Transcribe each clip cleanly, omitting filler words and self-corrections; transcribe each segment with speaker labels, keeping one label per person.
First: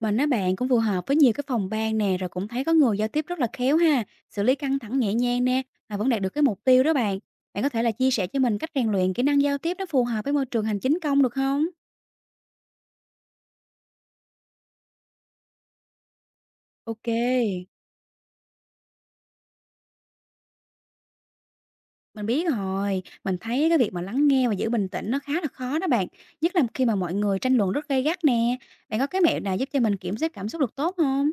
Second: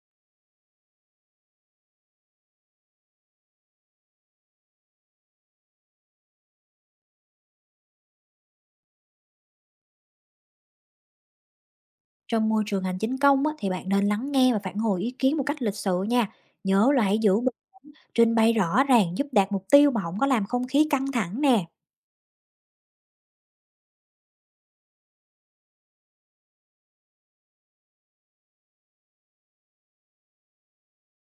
Speaker 1: Mình á bạn cũng phù hợp với nhiều cái phòng ban nè, rồi cũng thấy có người giao tiếp rất là khéo ha, xử lý căng thẳng nhẹ nhàng nè, mà vẫn đạt được cái mục tiêu đó bạn. Bạn có thể là chia sẻ cho mình cách rèn luyện kỹ năng giao tiếp nó phù hợp với môi trường hành chính công được không?
Speaker 2: Trong môi trường hành chính công á, thì bạn nên lắng nghe và phản hồi ý kiến một cách lịch sự nha. Nhớ là
Speaker 1: Ok.
Speaker 2: hãy giữ trình bày rõ ràng giúp đạt mục tiêu mà không có làm không khí căng thẳng nè.
Speaker 1: Mình biết rồi, mình thấy cái việc mà lắng nghe và giữ bình tĩnh nó khá là khó đó bạn, nhất là khi mà mọi người tranh luận rất gay gắt nè. Bạn có cái mẹo nào giúp cho mình kiểm soát cảm xúc được tốt không?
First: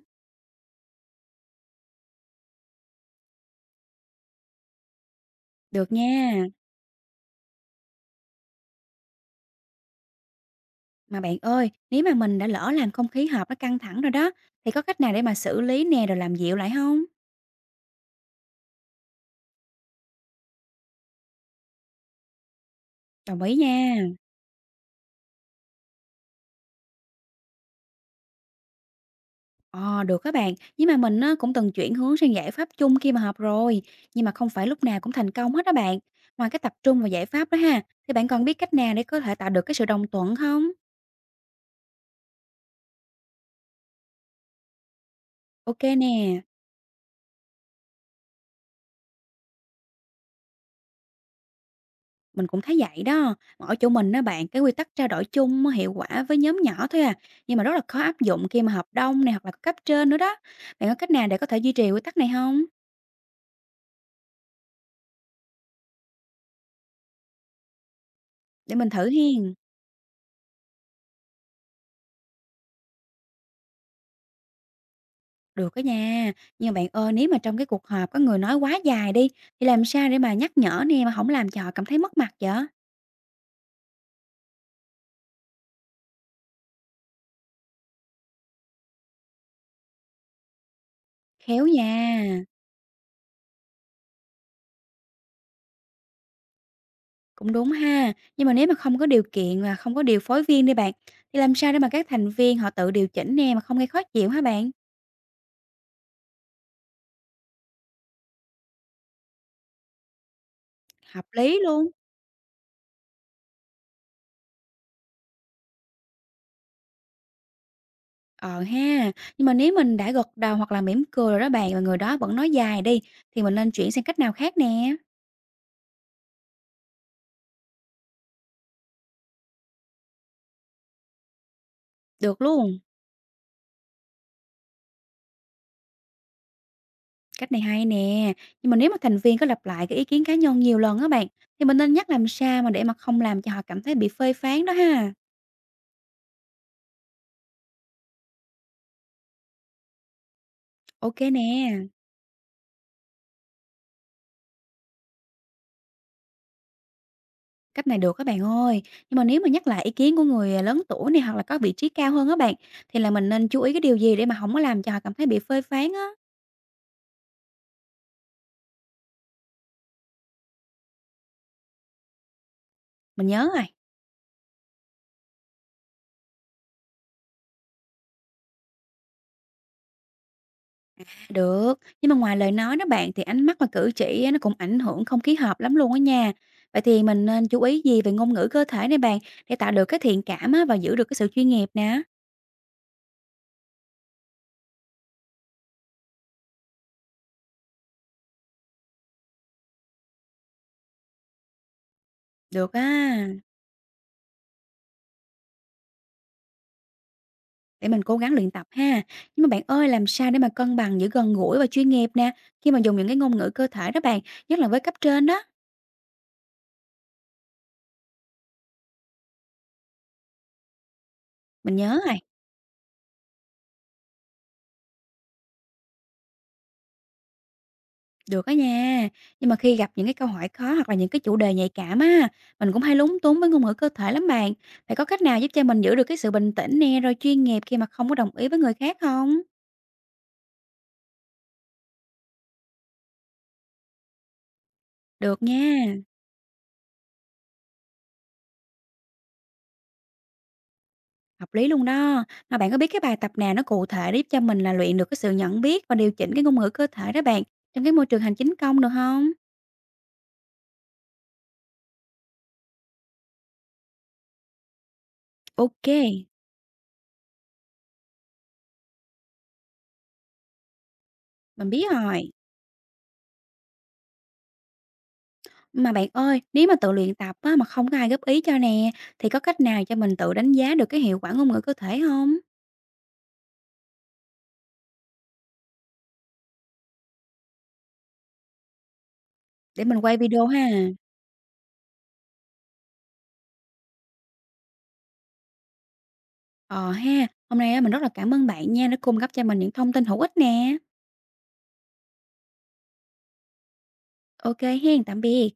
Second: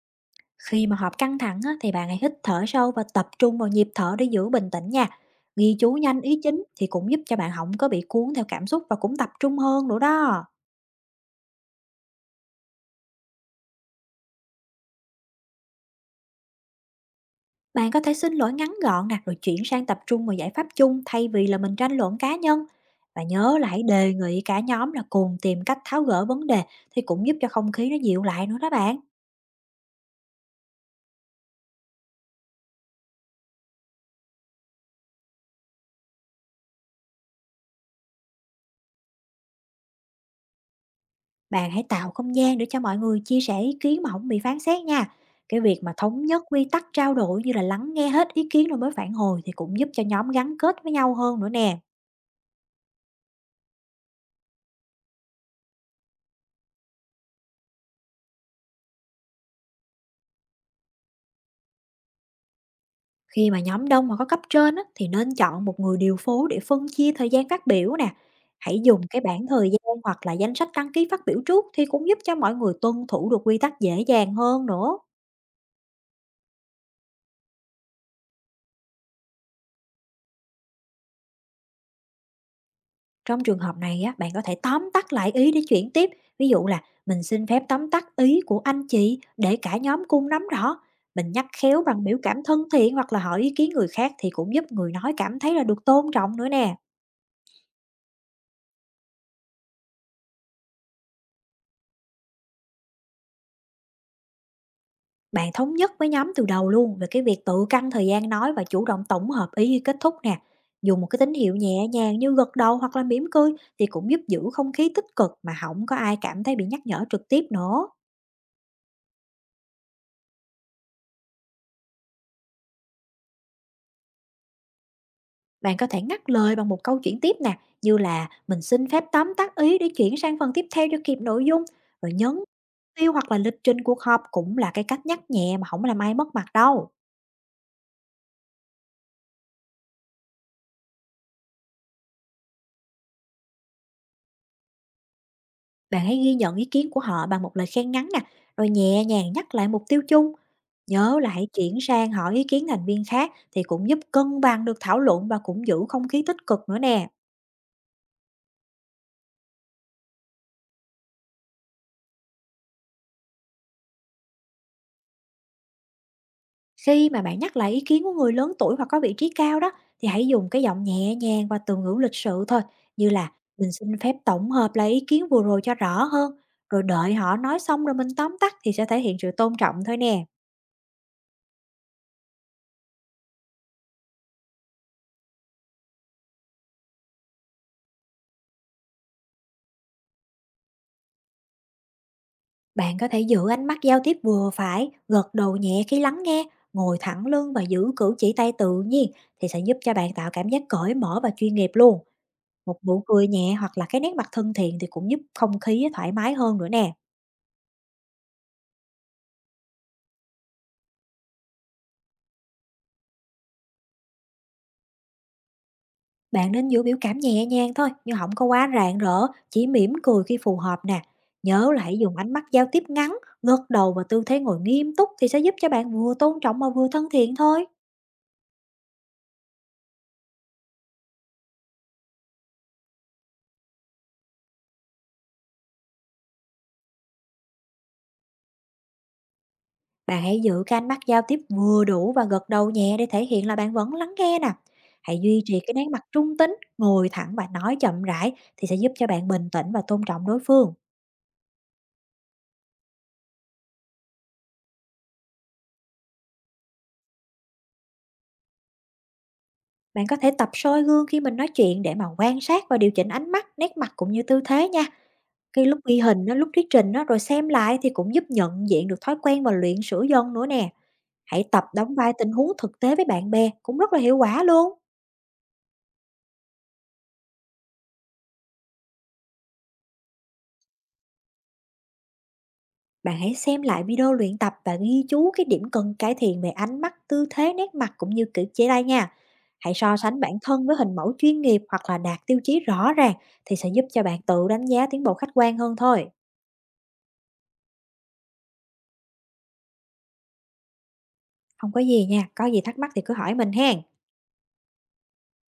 Speaker 2: Khi mà họp căng thẳng á, thì bạn hãy hít thở sâu và tập trung vào nhịp thở để giữ bình tĩnh nha. Ghi
Speaker 1: Được
Speaker 2: chú nhanh ý
Speaker 1: nha.
Speaker 2: chính thì cũng giúp cho bạn không có bị cuốn theo cảm xúc và cũng tập trung hơn nữa đó.
Speaker 1: Mà bạn ơi, nếu mà mình đã lỡ làm không khí họp nó căng thẳng rồi đó, thì có cách nào để mà xử lý nè rồi làm dịu lại không?
Speaker 2: Bạn có thể xin lỗi ngắn gọn nè, rồi chuyển sang tập trung vào giải pháp chung thay vì là mình tranh luận cá nhân. Và
Speaker 1: Đồng ý
Speaker 2: nhớ là hãy
Speaker 1: nha.
Speaker 2: đề nghị cả nhóm là cùng tìm cách tháo gỡ vấn đề thì cũng giúp cho không khí nó dịu lại nữa đó bạn.
Speaker 1: Ờ, được các bạn. Nhưng mà mình á, cũng từng chuyển hướng sang giải pháp chung khi mà họp rồi. Nhưng mà không phải lúc nào cũng thành công hết đó bạn. Ngoài cái tập trung và giải pháp đó ha, thì bạn còn biết cách nào để có thể tạo được cái sự đồng thuận không?
Speaker 2: Bạn hãy tạo không gian để cho mọi người chia sẻ ý kiến mà không bị phán xét nha. Cái việc
Speaker 1: Ok
Speaker 2: mà thống
Speaker 1: nè,
Speaker 2: nhất quy tắc trao đổi như là lắng nghe hết ý kiến rồi mới phản hồi thì cũng giúp cho nhóm gắn kết với nhau hơn nữa nè.
Speaker 1: mình cũng thấy vậy đó. Mà ở chỗ mình đó bạn, cái quy tắc trao đổi chung á, hiệu quả với nhóm nhỏ thôi à. Nhưng mà rất là khó áp dụng khi mà họp đông này hoặc là cấp trên nữa đó. Bạn có cách nào để có thể duy trì quy tắc này không?
Speaker 2: Khi mà nhóm đông mà có cấp trên á, thì nên chọn một người điều phối để phân chia thời gian phát biểu nè.
Speaker 1: Để
Speaker 2: Hãy
Speaker 1: mình
Speaker 2: dùng
Speaker 1: thử
Speaker 2: cái bảng
Speaker 1: hiền.
Speaker 2: thời gian hoặc là danh sách đăng ký phát biểu trước thì cũng giúp cho mọi người tuân thủ được quy tắc dễ dàng hơn nữa.
Speaker 1: Được đó nha. Nhưng mà bạn ơi, nếu mà trong cái cuộc họp có người nói quá dài đi, thì làm sao để mà nhắc nhở nè mà không làm cho họ cảm thấy mất mặt vậy?
Speaker 2: Trong trường hợp này á, bạn có thể tóm tắt lại ý để chuyển tiếp. Ví dụ là mình xin phép tóm tắt ý của anh chị để cả nhóm cùng nắm rõ. Mình nhắc
Speaker 1: Khéo
Speaker 2: khéo
Speaker 1: nha.
Speaker 2: bằng biểu cảm thân thiện hoặc là hỏi ý kiến người khác thì cũng giúp người nói cảm thấy là được tôn trọng nữa nè.
Speaker 1: Cũng đúng ha. Nhưng mà nếu mà không có điều kiện và không có điều phối viên đi bạn, thì làm sao để mà các thành viên họ tự điều chỉnh nè mà không gây khó chịu hả bạn?
Speaker 2: Bạn thống nhất với nhóm từ đầu luôn về cái việc tự căn thời gian nói và chủ động tổng hợp ý khi kết thúc nè. Dùng một cái
Speaker 1: Hợp
Speaker 2: tín hiệu
Speaker 1: lý
Speaker 2: nhẹ
Speaker 1: luôn.
Speaker 2: nhàng như gật đầu hoặc là mỉm cười thì cũng giúp giữ không khí tích cực mà không có ai cảm thấy bị nhắc nhở trực tiếp nữa.
Speaker 1: Ờ ha. Nhưng mà nếu mình đã gật đầu hoặc là mỉm cười rồi đó bạn, mà người đó vẫn nói dài đi, thì mình nên chuyển sang cách nào khác nè?
Speaker 2: Bạn có thể ngắt lời bằng một câu chuyện tiếp nè, như là mình xin phép tóm tắt ý để chuyển sang phần tiếp theo cho kịp nội dung, rồi nhấn
Speaker 1: Được luôn.
Speaker 2: tiêu hoặc là lịch trình cuộc họp cũng là cái cách nhắc nhẹ mà không làm ai mất mặt đâu.
Speaker 1: Cách này hay nè, nhưng mà nếu mà thành viên có lặp lại cái ý kiến cá nhân nhiều lần á bạn, thì mình nên nhắc làm sao mà để mà không làm cho họ cảm thấy bị phê phán đó ha.
Speaker 2: Bạn hãy ghi nhận ý kiến của họ bằng một lời khen ngắn nè, rồi nhẹ nhàng nhắc lại mục tiêu chung.
Speaker 1: Ok
Speaker 2: Nhớ là hãy
Speaker 1: nè,
Speaker 2: chuyển sang hỏi ý kiến thành viên khác thì cũng giúp cân bằng được thảo luận và cũng giữ không khí tích cực nữa nè.
Speaker 1: cách này được các bạn ơi. Nhưng mà nếu mà nhắc lại ý kiến của người lớn tuổi này hoặc là có vị trí cao hơn á bạn, thì là mình nên chú ý cái điều gì để mà không có làm cho họ cảm thấy bị phê phán á.
Speaker 2: Khi mà bạn nhắc lại ý kiến của người lớn tuổi hoặc có vị trí cao đó thì hãy dùng cái giọng nhẹ nhàng và từ ngữ lịch sự thôi, như
Speaker 1: Mình
Speaker 2: là
Speaker 1: nhớ rồi.
Speaker 2: mình xin phép tổng hợp lại ý kiến vừa rồi cho rõ hơn, rồi đợi họ nói xong rồi mình tóm tắt thì sẽ thể hiện sự tôn trọng thôi nè.
Speaker 1: Được, nhưng mà ngoài lời nói đó bạn thì ánh mắt và cử chỉ á, nó cũng ảnh hưởng không khí hợp lắm luôn á nha. Vậy thì mình nên chú ý gì về ngôn ngữ cơ thể này bạn để tạo được cái thiện cảm á, và giữ được cái sự chuyên nghiệp nè.
Speaker 2: Bạn có thể giữ ánh mắt giao tiếp vừa phải, gật đầu nhẹ khi lắng nghe, ngồi thẳng lưng và giữ cử chỉ tay tự nhiên thì sẽ giúp cho bạn tạo cảm giác cởi mở và chuyên nghiệp luôn.
Speaker 1: Được
Speaker 2: Một
Speaker 1: á,
Speaker 2: nụ cười nhẹ hoặc là cái nét mặt thân thiện thì cũng giúp không khí thoải mái hơn nữa nè.
Speaker 1: để mình cố gắng luyện tập ha. Nhưng mà bạn ơi, làm sao để mà cân bằng giữa gần gũi và chuyên nghiệp nè, khi mà dùng những cái ngôn ngữ cơ thể đó bạn, nhất là với cấp trên đó.
Speaker 2: Bạn nên giữ biểu cảm nhẹ nhàng thôi, nhưng không có quá rạng rỡ, chỉ mỉm cười khi phù hợp nè. Nhớ
Speaker 1: Mình
Speaker 2: là hãy
Speaker 1: nhớ rồi,
Speaker 2: dùng ánh mắt giao tiếp ngắn, gật đầu và tư thế ngồi nghiêm túc thì sẽ giúp cho bạn vừa tôn trọng mà vừa thân thiện thôi.
Speaker 1: được á nha. Nhưng mà khi gặp những cái câu hỏi khó hoặc là những cái chủ đề nhạy cảm á, mình cũng hay lúng túng với ngôn ngữ cơ thể lắm bạn. Phải có cách nào giúp cho mình giữ được cái sự bình tĩnh nè, rồi chuyên nghiệp khi mà không có đồng ý với người khác không?
Speaker 2: Bạn hãy giữ cái ánh mắt giao tiếp vừa đủ và gật đầu nhẹ để thể hiện là bạn vẫn lắng nghe nè. Hãy duy
Speaker 1: Được
Speaker 2: trì cái
Speaker 1: nha.
Speaker 2: nét mặt trung tính, ngồi thẳng và nói chậm rãi thì sẽ giúp cho bạn bình tĩnh và tôn trọng đối phương.
Speaker 1: Hợp lý luôn đó. Mà bạn có biết cái bài tập nào nó cụ thể để giúp cho mình là luyện được cái sự nhận biết và điều chỉnh cái ngôn ngữ cơ thể đó bạn, trong cái môi trường hành chính công được không?
Speaker 2: Bạn có thể tập soi gương khi mình nói chuyện để mà quan sát và điều chỉnh ánh mắt, nét mặt cũng như tư thế nha. Khi lúc ghi hình,
Speaker 1: OK,
Speaker 2: đó, lúc thuyết trình đó, rồi xem lại thì cũng giúp nhận diện được thói quen và luyện sửa dần nữa nè. Hãy tập
Speaker 1: mình biết
Speaker 2: đóng vai
Speaker 1: rồi.
Speaker 2: tình huống thực tế với bạn bè cũng rất là hiệu quả luôn.
Speaker 1: Mà bạn ơi, nếu mà tự luyện tập á, mà không có ai góp ý cho nè, thì có cách nào cho mình tự đánh giá được cái hiệu quả ngôn ngữ cơ thể không?
Speaker 2: Bạn hãy xem lại video luyện tập và ghi chú cái điểm cần cải thiện về ánh mắt, tư thế, nét mặt cũng như cử chỉ tay nha. Hãy
Speaker 1: Để
Speaker 2: so
Speaker 1: mình quay
Speaker 2: sánh bản
Speaker 1: video ha.
Speaker 2: thân với hình mẫu chuyên nghiệp hoặc là đạt tiêu chí rõ ràng thì sẽ giúp cho bạn tự đánh giá tiến bộ khách quan hơn thôi.
Speaker 1: Ờ ha, hôm nay á, mình rất là cảm ơn bạn nha, đã cung cấp cho mình những thông tin hữu ích nè.
Speaker 2: Không có gì nha, có gì thắc mắc thì cứ hỏi mình hen.
Speaker 1: OK hen, tạm biệt.